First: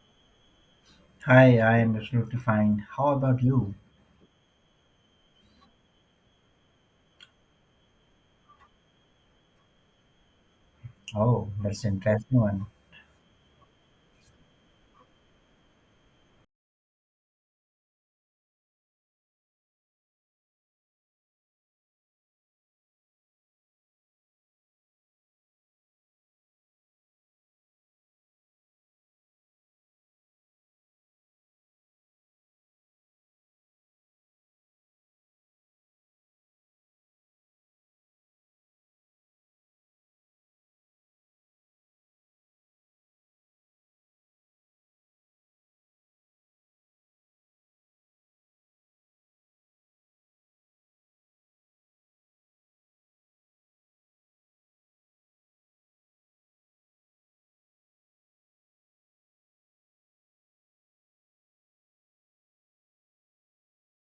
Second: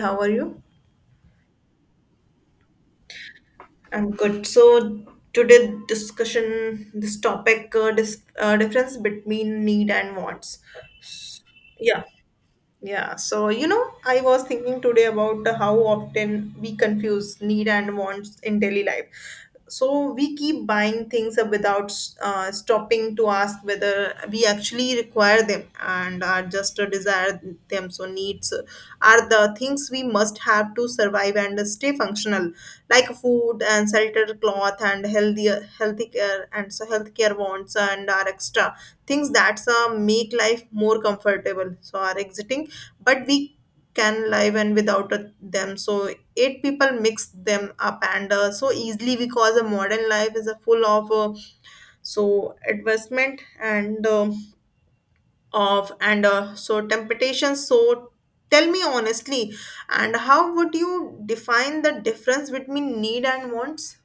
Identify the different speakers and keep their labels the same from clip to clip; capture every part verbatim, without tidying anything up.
Speaker 1: How are you?
Speaker 2: Hi, I am absolutely fine. How about you?
Speaker 1: I'm good. So today discussion this topic uh, dis- uh, difference between need and wants.
Speaker 2: Oh, that's
Speaker 1: Yeah.
Speaker 2: interesting one.
Speaker 1: Yeah, so you know, I was thinking today about how often we confuse need and wants in daily life. So we keep buying things without uh, stopping to ask whether we actually require them and are just to desire them. So needs are the things we must have to survive and stay functional, like food and shelter, cloth and healthy healthy care and so healthcare wants and are extra things that uh, make life more comfortable. So are exiting but we can live and without a- them, so eight people mix them up and uh, so easily because a modern life is a full of uh, so advancement and uh, of and uh, so temptation. So tell me honestly and how would you define the difference between need and wants?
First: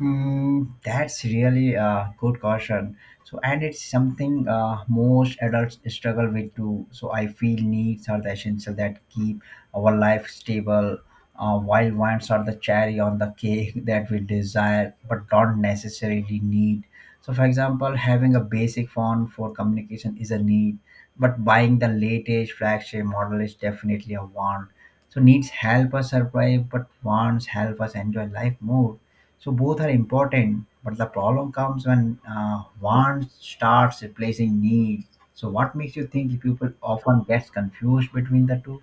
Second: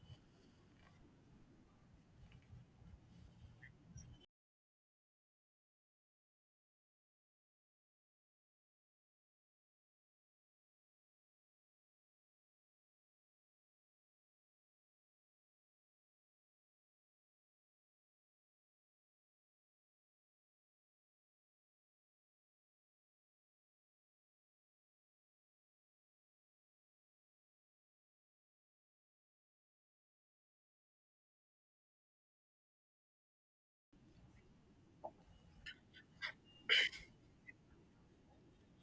Speaker 2: Mm, that's really a good caution. So, and it's something uh, most adults struggle with too. So, I feel needs are the essential that keep our life stable, uh, while wants are the cherry on the cake that we desire but don't necessarily need. So, for example, having a basic phone for communication is a need, but buying the latest flagship model is definitely a want. So needs help us survive, but wants help us enjoy life more. So both are important, but the problem comes when uh, wants starts replacing needs. So what makes you think people often gets confused between the two?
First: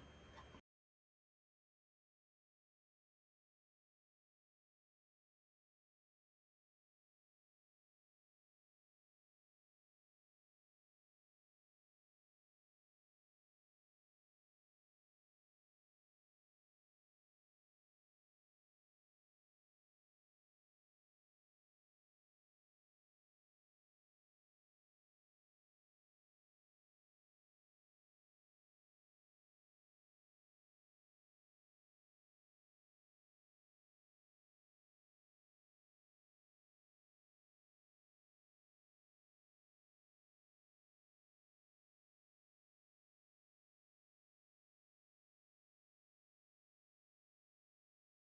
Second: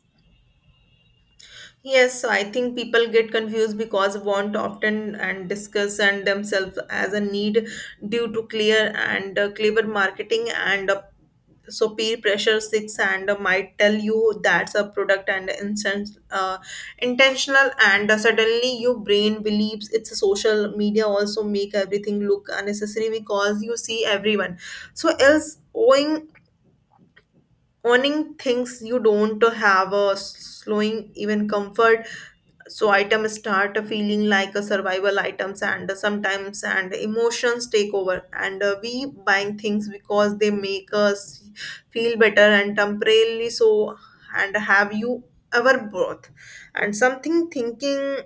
Speaker 1: Yes, so I think people get confused because want often and discuss and themselves as a need due to clear and uh, clever marketing and uh, so peer pressure six and uh, might tell you that's a product and insen- uh, intentional and uh, suddenly your brain believes it's a social media also make everything look unnecessary because you see everyone so else owing owning things you don't have or slowing even comfort, so items start feeling like a survival items and sometimes and emotions take over and uh, we buying things because they make us feel better and temporarily, so and have you ever bought and something thinking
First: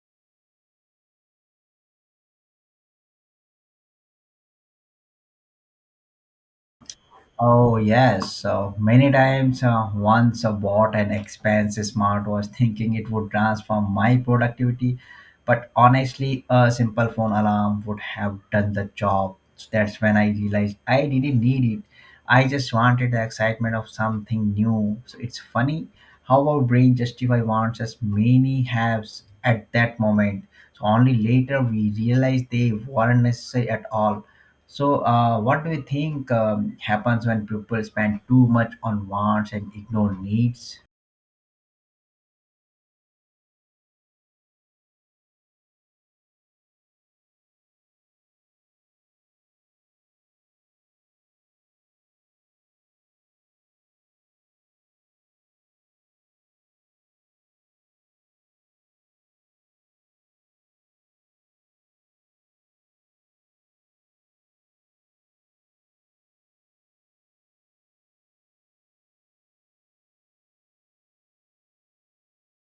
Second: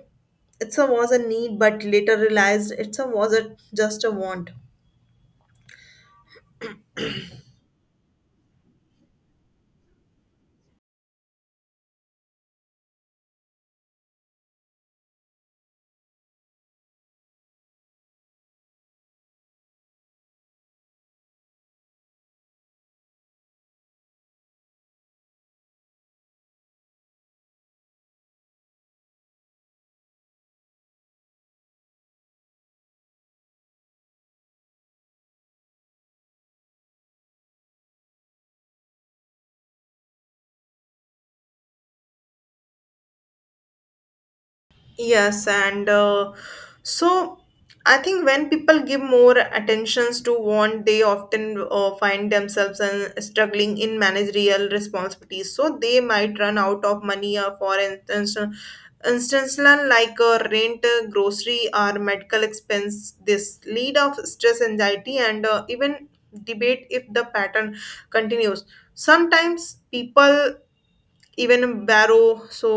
Speaker 1: it's a was a need but later realized it's a was a just a want.
Speaker 2: Oh yes, so many times uh, once I bought an expensive smartwatch thinking it would transform my productivity, but honestly, a simple phone alarm would have done the job. So, that's when I realized I didn't need it. I just wanted the excitement of something new. So it's funny how our brain justify wants as many haves at that moment. So only later we realize they weren't necessary at all. So, uh, what do you think um, happens when people spend too much on wants and ignore needs?
Speaker 1: Yes, and uh, so I think when people give more attentions to want, they often uh, find themselves uh, struggling in managerial responsibilities. So they might run out of money uh, for instance, uh, instance uh, like uh, rent, uh, grocery, or medical expense. This lead of stress, anxiety, and uh, even debate if the pattern continues. Sometimes people even borrow so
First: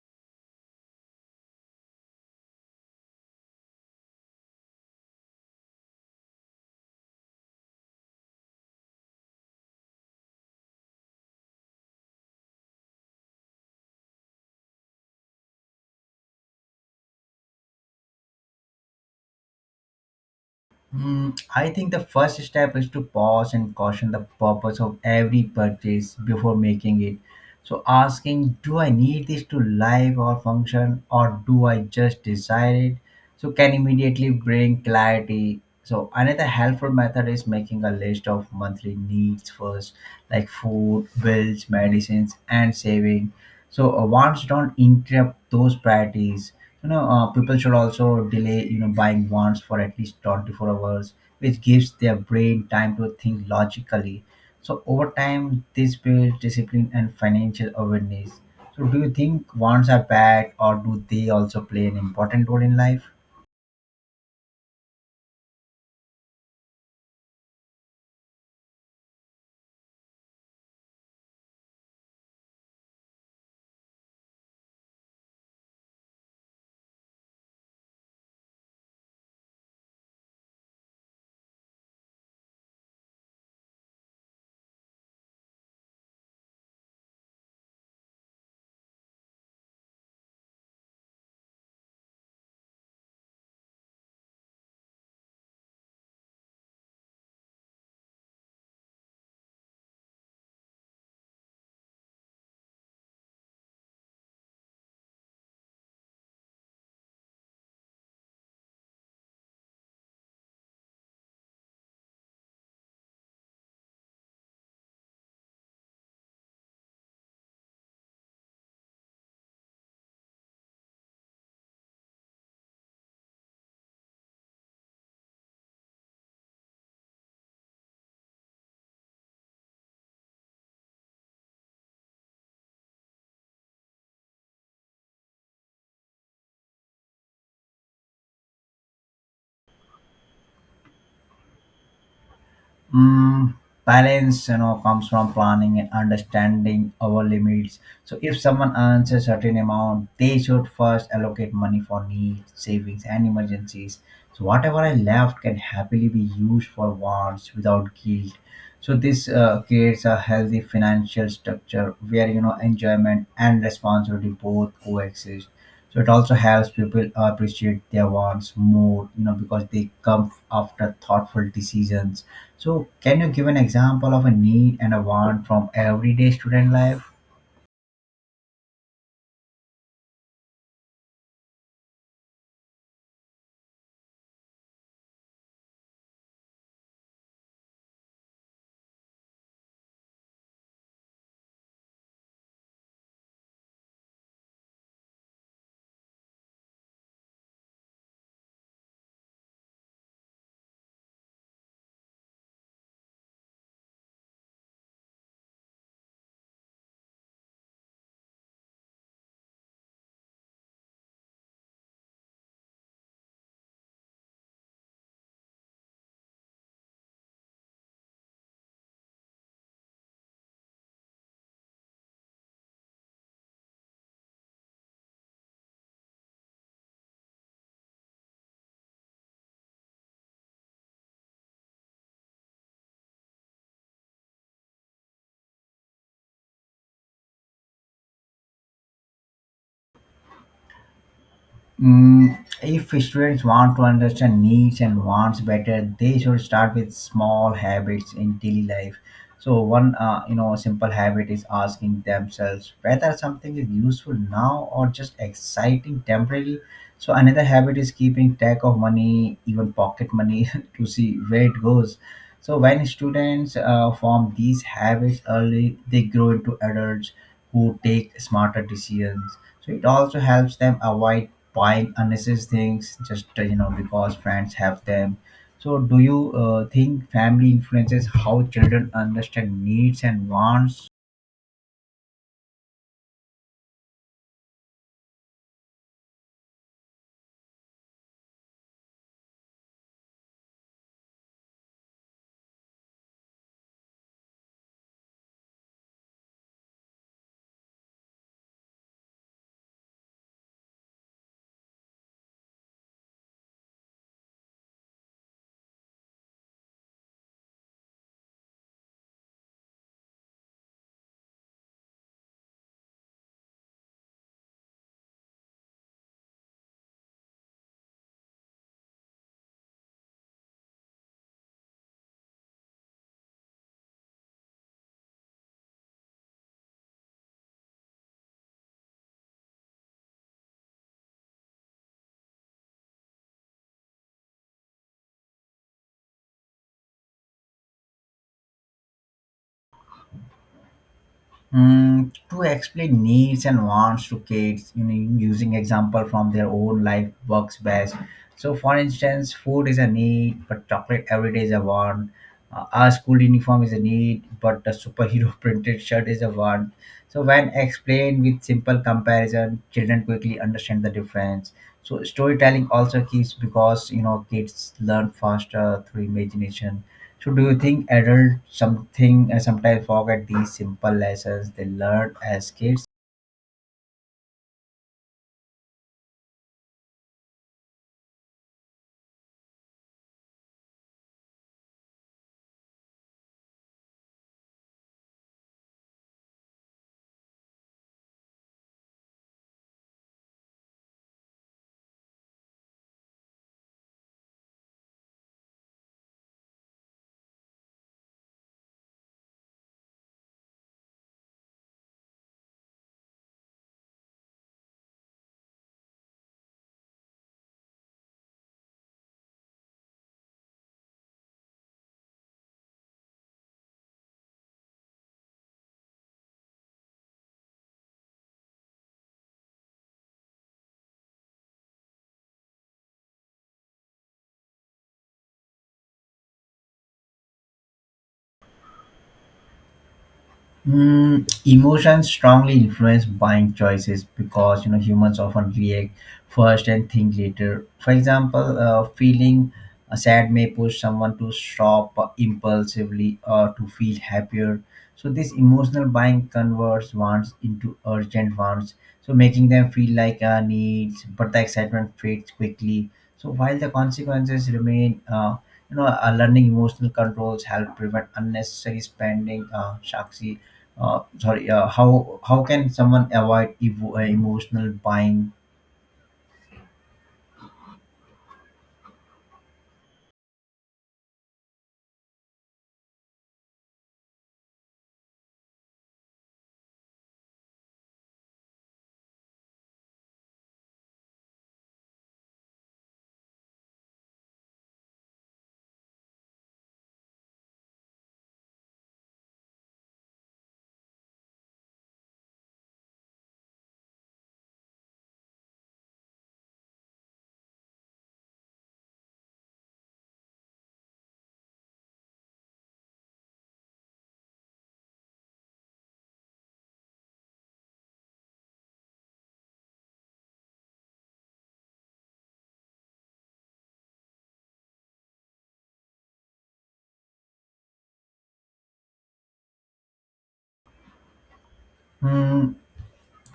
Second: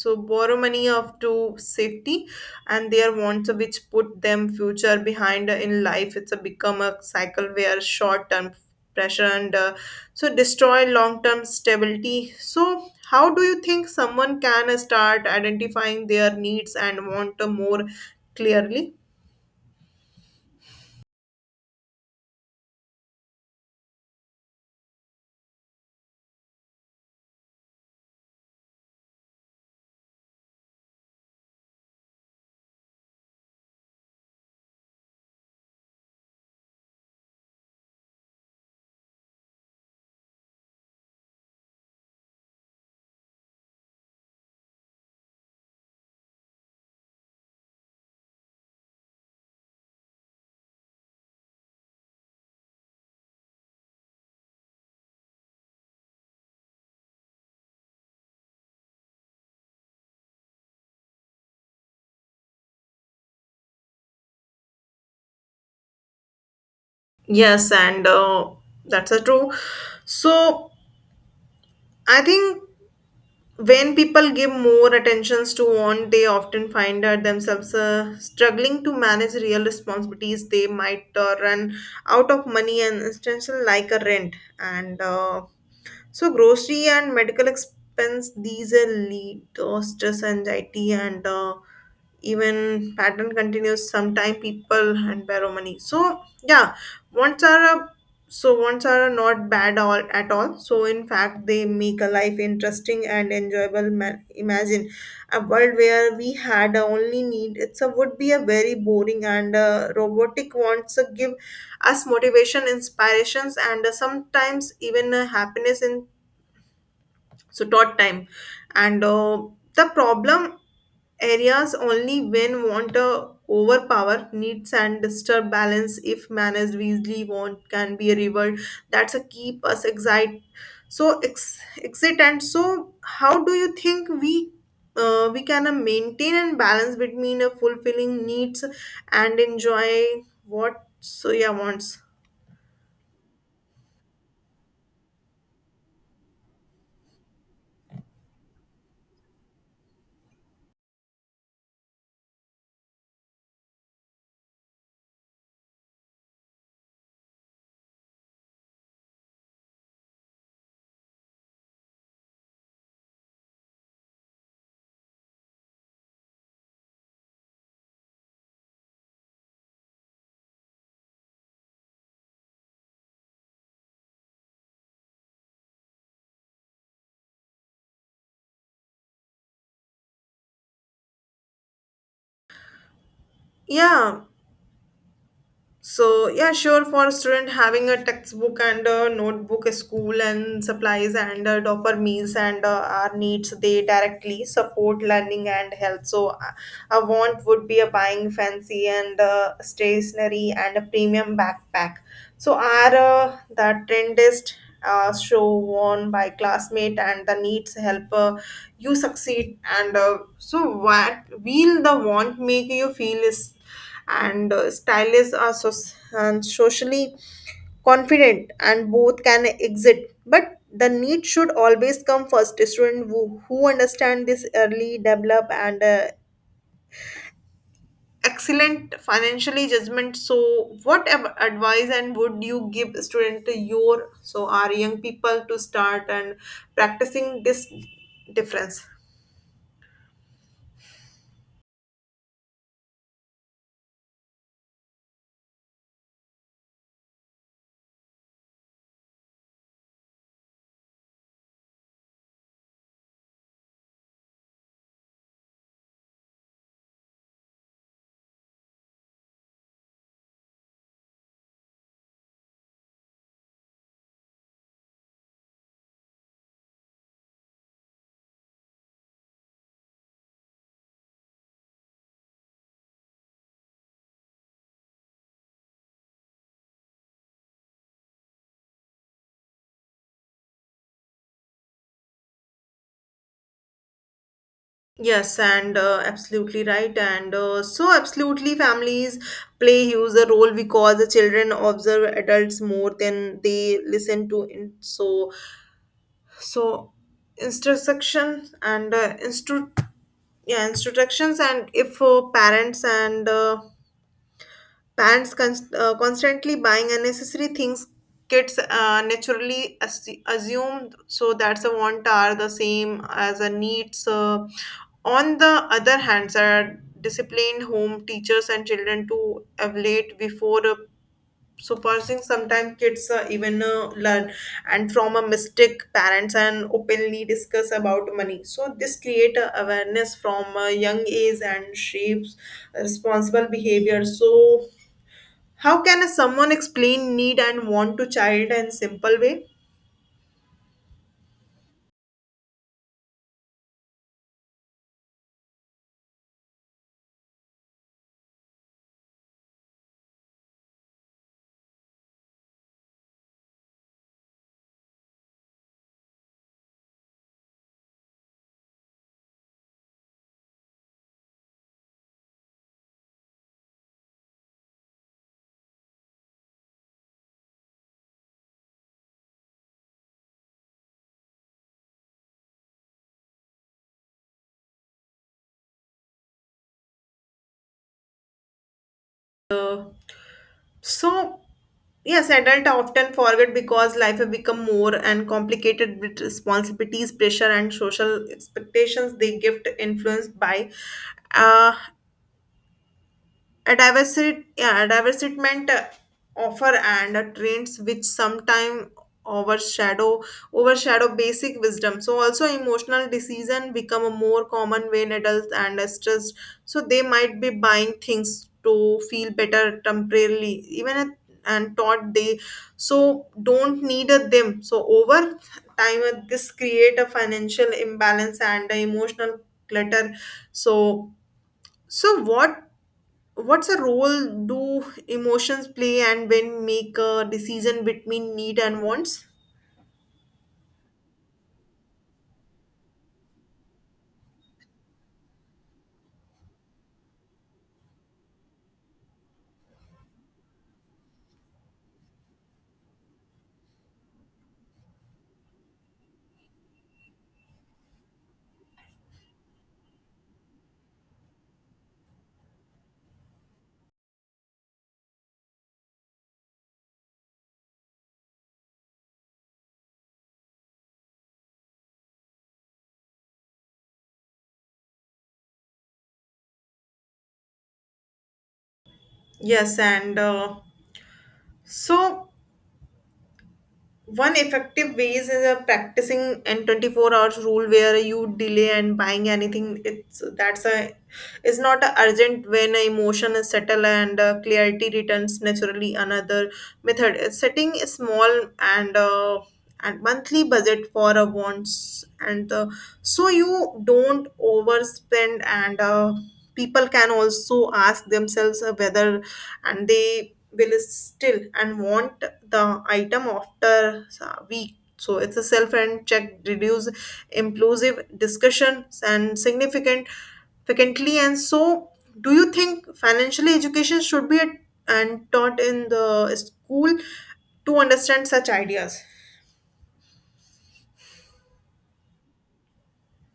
Speaker 1: so borrow money of to safety and their wants, which put them future behind in life. It's a become a cycle where short term pressure and uh, so destroy long term stability. So how do you think someone can start identifying their needs and want more clearly?
Speaker 2: Hmm, I think the first step is to pause and caution the purpose of every purchase before making it. So, asking, do I need this to live or function, or do I just desire it? So, can immediately bring clarity. So, another helpful method is making a list of monthly needs first, like food, bills, medicines, and saving. So uh, wants don't interrupt those priorities. You know, uh, people should also delay, you know, buying wants for at least twenty-four hours, which gives their brain time to think logically. So over time, this builds discipline and financial awareness. So do you think wants are bad or do they also play an important role in life?
Speaker 1: Yes and uh, That's a true. So I think when people give more attentions to want, they often find out themselves uh, struggling to manage real responsibilities. They might uh, run out of money and essential like a rent and uh, so grocery and medical expense. These are lead to stress, anxiety, and uh, even pattern continues. Sometime people and borrow money, so yeah. Wants are a, so wants are not bad all at all. So in fact they make a life interesting and enjoyable. Ma- imagine a world where we had a only need. It's a would be a very boring and uh, robotic. Wants to give us motivation, inspirations, and uh, sometimes even uh, happiness in so short time and uh, the problem areas only when want to overpower needs and disturb balance. If managed wisely, want can be a reward that's a keep us excite so ex- exit. And so how do you think we uh, we can uh, maintain and balance between a fulfilling needs and enjoy what soya wants?
Speaker 2: Mm, balance, you know, comes from planning and understanding our limits. So if someone earns a certain amount, they should first allocate money for needs, savings, and emergencies. So whatever I left can happily be used for wants without guilt. So this uh, creates a healthy financial structure where you know enjoyment and responsibility both coexist. So it also helps people appreciate their wants more, you know, because they come after thoughtful decisions. So, can you give an example of a need and a want from everyday student life?
Speaker 1: Yeah. So yeah, sure. For a student, having a textbook and a notebook, a school and supplies and uh, offer meals and uh, our needs, they directly support learning and health. So uh, a want would be a buying fancy and uh, stationery and a premium backpack. So are uh, the trendiest uh, show worn by classmate and the needs help uh, you succeed and uh, so what will the want make you feel is and uh, stylists are so- and socially confident and both can exit, but the need should always come first. Students who, who understand this early develop and uh, excellent financially judgment. So what ab- advice and would you give student to your so our young people to start and practicing this difference?
Speaker 2: Mm, if students want to understand needs and wants better, they should start with small habits in daily life. So, one uh, you know simple habit is asking themselves whether something is useful now or just exciting temporarily. So, another habit is keeping track of money, even pocket money, to see where it goes. So when students uh, form these habits early, they grow into adults who take smarter decisions. So it also helps them avoid buying unnecessary things just uh, you know because friends have them. So do you uh, think family influences how children understand needs and wants?
Speaker 1: Yes, and uh, Absolutely right. And uh, so, absolutely, families play huge a role because the children observe adults more than they listen to. In so, so instructions and uh, instru- yeah, instructions, and if uh, parents and uh, parents cons- uh, constantly buying unnecessary things, kids uh, naturally assu- assume so that's a want are the same as a needs. Uh, on the other hand, sir, disciplined home teachers and children to evaluate before uh, surpassing. Sometimes kids uh, even uh, learn and from a mistake, parents and openly discuss about money. So this create a awareness from a young age and shapes responsible behavior. So how can a someone explain need and want to child in simple way?
Speaker 2: Mm, to explain needs and wants to kids, you know, using example from their own life works best. So, for instance, food is a need, but chocolate every day is a want. Uh, our school uniform is a need, but a superhero printed shirt is a want. So, when explained with simple comparison, children quickly understand the difference. So, storytelling also keeps because you know kids learn faster through imagination. So, do you think adults something uh, sometimes forget these simple lessons they learned as kids?
Speaker 1: So yes, adult often forget because life has become more and complicated with responsibilities, pressure, and social expectations. They gift influenced by, uh, a diversity, yeah, a divertisement uh, offer and uh, trends which sometime overshadow overshadow basic wisdom. So also emotional decision become a more common when adults and uh, stressed, so they might be buying things to feel better temporarily even at, and thought they so don't need uh, them. So over time uh, this create a financial imbalance and uh, emotional clutter. so so what What's a role do emotions play and when make a decision between need and wants?
Speaker 2: Mm, emotions strongly influence buying choices because you know humans often react first and think later. For example, uh, feeling uh, sad may push someone to shop impulsively or to feel happier. So this emotional buying converts wants into urgent wants, so making them feel like uh, needs, but the excitement fades quickly. So while the consequences remain. Uh, you know uh, learning emotional controls help prevent unnecessary spending uh shakshi uh, sorry, uh, how how can someone avoid evo- uh, emotional buying?
Speaker 1: Yes, and uh, so One effective ways is a practicing and twenty-four hours rule where you delay and buying anything. It's that's a it's not a urgent when emotion is settled and uh, clarity returns naturally. Another method is setting a small and uh, and monthly budget for a wants and uh, so you don't overspend and uh, people can also ask themselves uh, whether and they will still and want the item after a week. So it's a self and check reduce impulsive discussions and significant significantly. And so, do you think financial education should be at, and taught in the school to understand such ideas?
Speaker 2: Hmm,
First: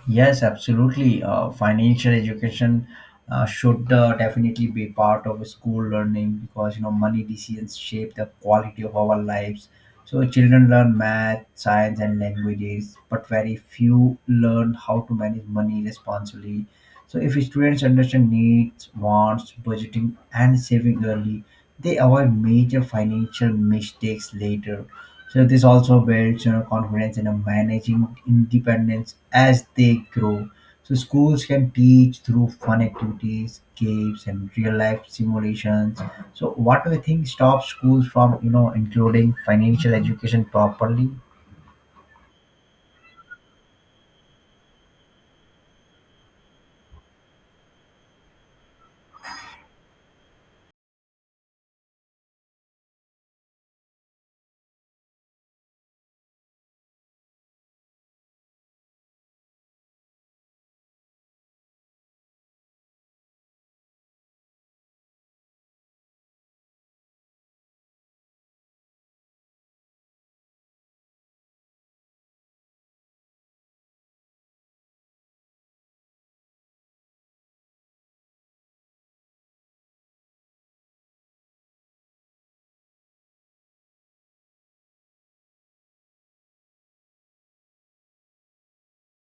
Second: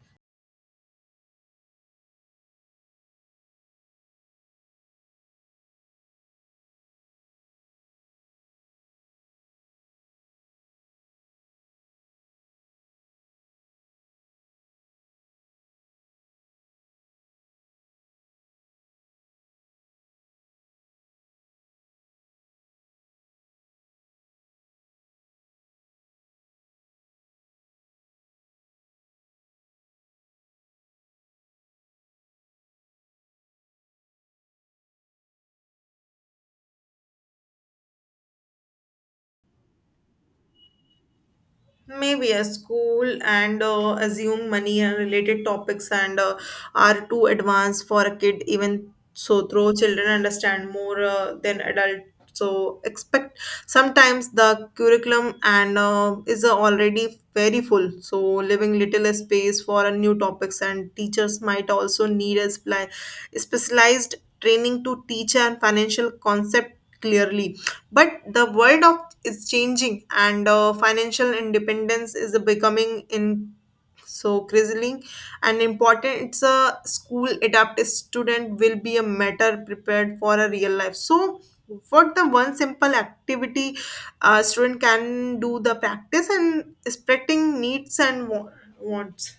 Speaker 2: yes, absolutely. Uh, financial education uh, should uh, definitely be part of school learning because you know money decisions shape the quality of our lives. So children learn math, science, and languages, but very few learn how to manage money responsibly. So if students understand needs, wants, budgeting, and saving early, they avoid major financial mistakes later. So this also builds you know confidence in a managing independence as they grow. So schools can teach through fun activities, games, and real life simulations. So what do you think stops schools from you know including financial education properly?
Speaker 1: Maybe a school and uh, assume money and related topics and uh, are too advanced for a kid. Even so, though children understand more uh, than adult. So expect sometimes the curriculum and uh, is already very full. So leaving little space for a new topics and teachers might also need a spli- specialized training to teacher and financial concept clearly, but the world of is changing and uh, financial independence is becoming in so crizzling and important. It's a school adapt student will be a matter prepared for a real life. So what the one simple activity a student can do the practice and spreading needs and wa- wants?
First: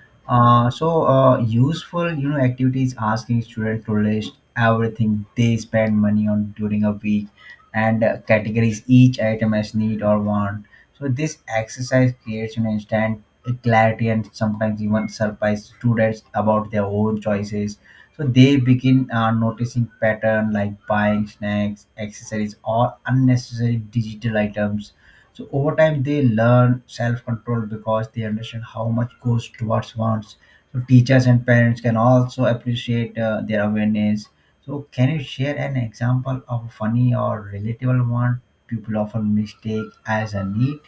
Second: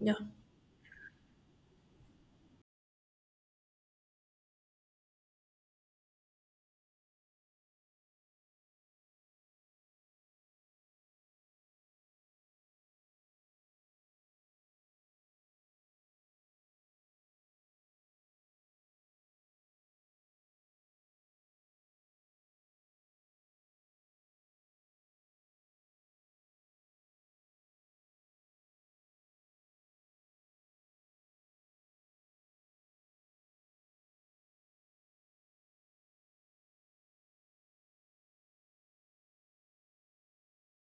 Speaker 1: Yeah.
Speaker 2: Uh, so uh, useful, you know, activities asking students to list everything they spend money on during a week and uh, categories each item as need or want. So this exercise creates an instant clarity and sometimes even surprise students about their own choices. So they begin uh, noticing pattern like buying snacks, accessories, or unnecessary digital items. So over time they learn self-control because they understand how much goes towards wants. So teachers and parents can also appreciate uh, their awareness. So can you share an example of a funny or relatable one people often mistake as a need?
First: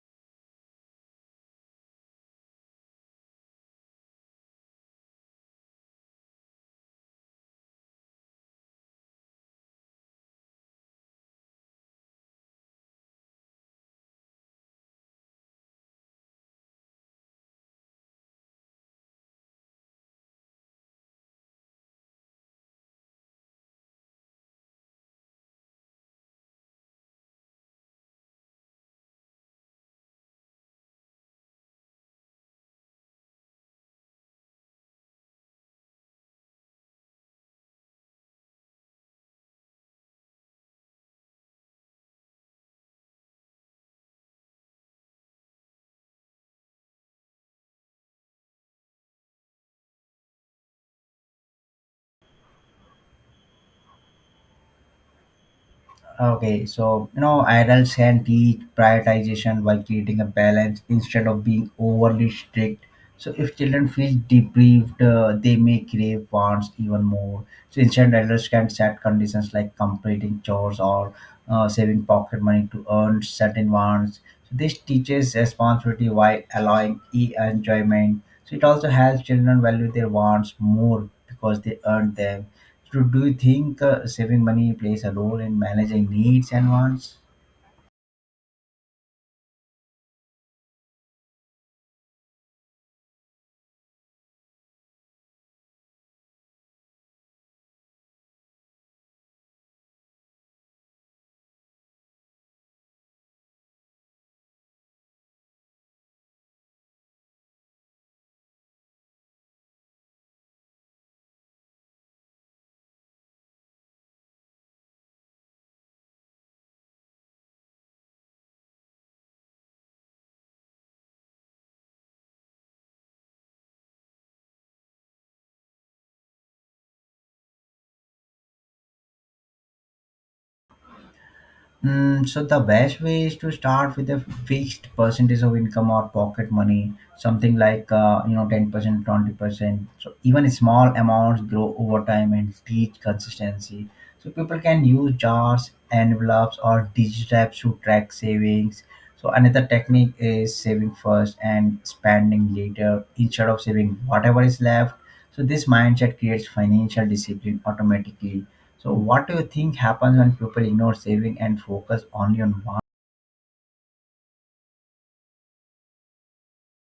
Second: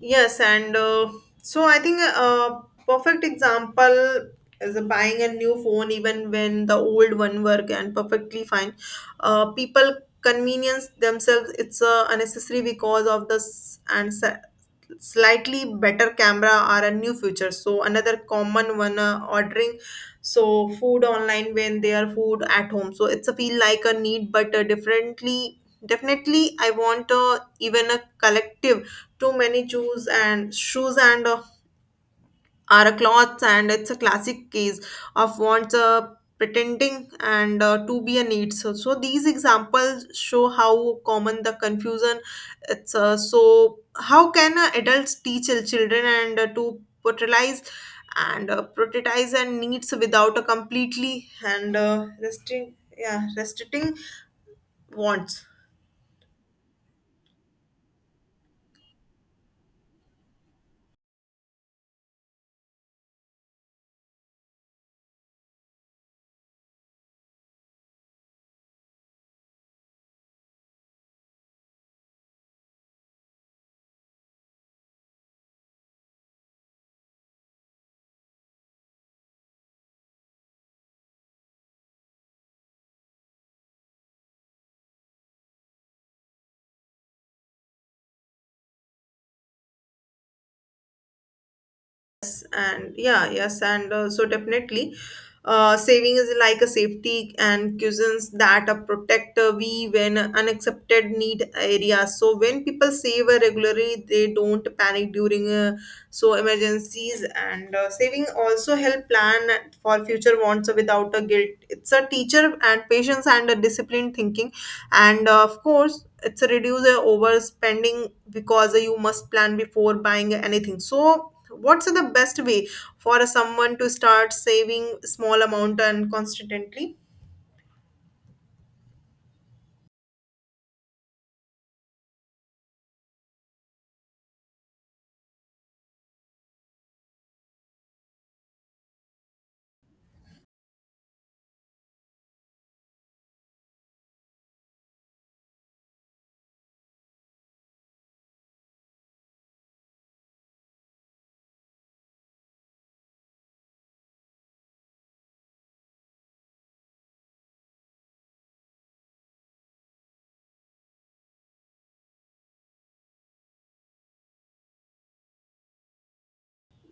Speaker 1: Yes, and uh, so I think a perfect example is buying a new phone even when the old one work and perfectly fine. Uh, people convenience themselves it's uh, unnecessary because of this and s- slightly better camera are a new feature. So another common one uh, ordering so food online when they are food at home, so it's a feel like a need but uh, differently definitely I want. Uh, even a collective too many shoes and shoes and uh, are a cloths and it's a classic case of wants uh, pretending and uh, to be a need. So, so these examples show how common the confusion it's uh, so how can uh, adults teach uh, children and uh, to portrayalize and uh, prioritize and needs without a completely and uh, restricting yeah restricting wants?
Speaker 2: Okay, so you know, adults can teach prioritization while creating a balance instead of being overly strict. So, if children feel deprived, uh, they may crave wants even more. So, instead, adults can set conditions like completing chores or uh, saving pocket money to earn certain wants. So, this teaches responsibility while allowing e enjoyment. So, it also helps children value their wants more because they earn them. Do, do you think uh, saving money plays a role in managing needs and wants?
Speaker 1: Yes, and yeah, yes, and uh, so Definitely, uh, saving is like a safety and cushions that a protector we when unaccepted need areas. So when people save uh, regularly, they don't panic during uh, so emergencies, and uh, saving also help plan for future wants without a guilt. It's a teacher and patience and a disciplined thinking, and uh, of course it's a reduce the overspending because you must plan before buying anything. So what's the best way for someone to start saving small amount and constantly?
Speaker 2: Mm, so the best way is to start with a fixed percentage of income or pocket money, something like uh, you know ten percent, twenty percent. So even small amounts grow over time and teach consistency. So people can use jars, envelopes, or digital apps to track savings. So another technique is saving first and spending later instead of saving whatever is left. So this mindset creates financial discipline automatically. So what do you think happens when people ignore saving and focus only on one?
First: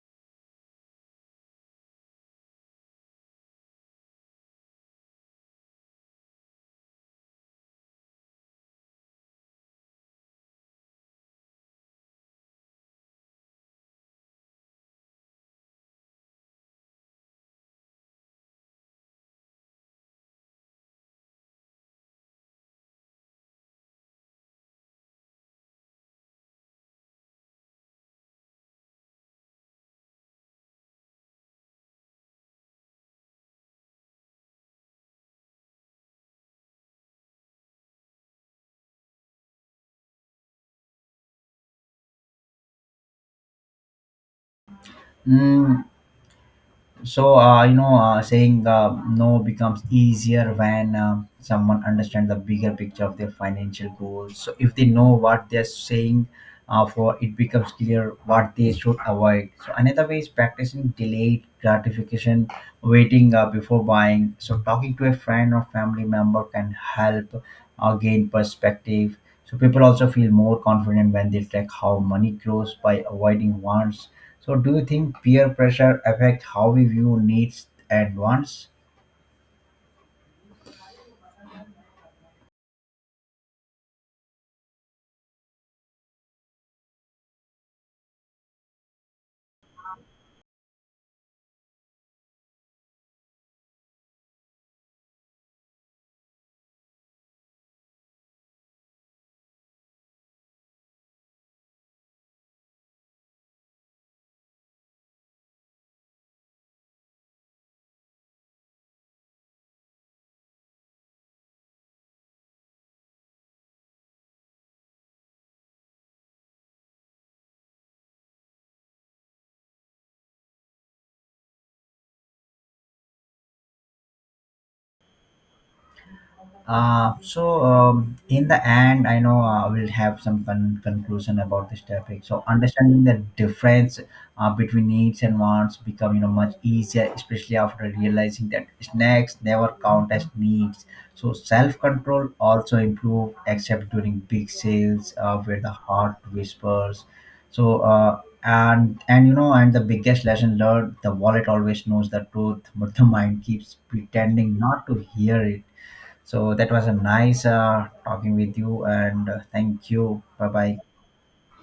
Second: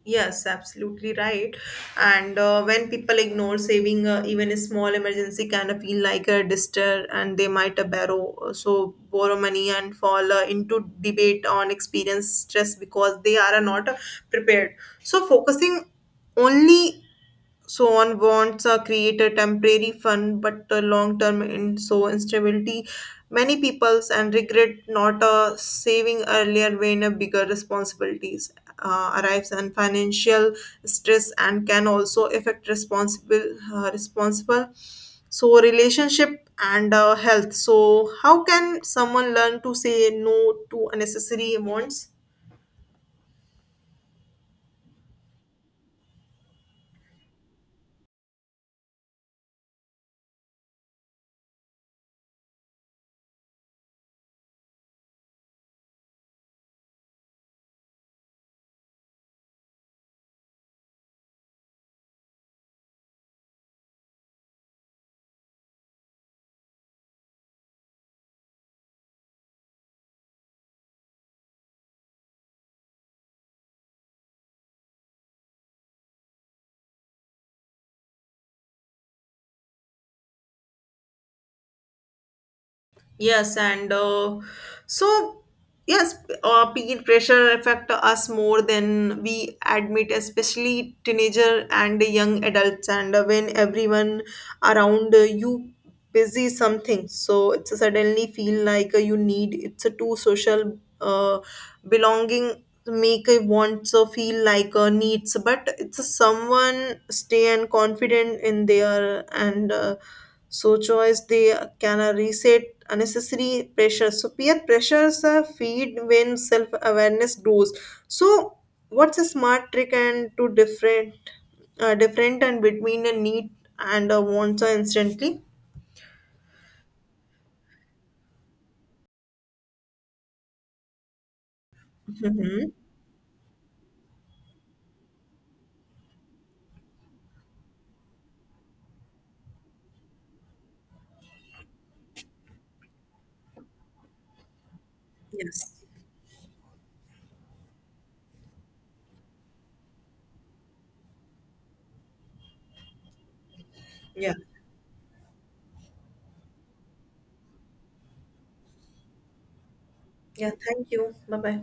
Speaker 1: Yes, absolutely right. And uh, when people ignore saving uh, even a small emergency kind of feel like a dister and they might uh, borrow uh, so borrow money and fall uh, into debate on experience stress because they are uh, not uh, prepared. So focusing only so on wants uh, create a temporary fun but a long term in so instability. Many peoples and regret not uh, saving earlier when a bigger responsibilities uh, arrives and financial stress and can also affect responsible uh, responsible so relationship and uh, health. So how can someone learn to say no to unnecessary amounts?
Speaker 2: Mm, so uh, you know, uh, saying uh, no becomes easier when uh, someone understands the bigger picture of their financial goals. So if they know what they're saying, uh, for it becomes clear what they should avoid. So another way is practicing delayed gratification, waiting uh, before buying. So talking to a friend or family member can help uh, gain perspective. So people also feel more confident when they track how money grows by avoiding wants. So do you think peer pressure affect how we view needs and wants?
Speaker 1: Yes, and uh, so yes, uh, Peer pressure affect us more than we admit, especially teenager and young adults, and uh, when everyone around uh, you busy something, so it's suddenly feel like uh, you need it's a too social uh, belonging make a wants or feel like a needs. But it's someone stay and confident in their and uh, so choice, they can uh, reset unnecessary pressure. So peer pressures uh, feed when self awareness grows. So what's a smart trick and to different uh, different and between a need and a want so instantly?
Speaker 2: Uh, so um, in the end, I know uh, we'll have some con- conclusion about this topic. So understanding the difference uh, between needs and wants become you know much easier, especially after realizing that snacks never count as needs. So self control also improved, except during big sales uh, where the
Speaker 1: Yes.
Speaker 2: heart whispers. So uh, and and you know and the biggest lesson learned: the wallet always knows the truth, but the mind keeps
Speaker 1: Yeah.
Speaker 2: pretending not to hear it. So that was a nice uh, talking with you, and uh, thank you. Bye
Speaker 1: Yeah,
Speaker 2: bye.
Speaker 1: thank you. Bye bye.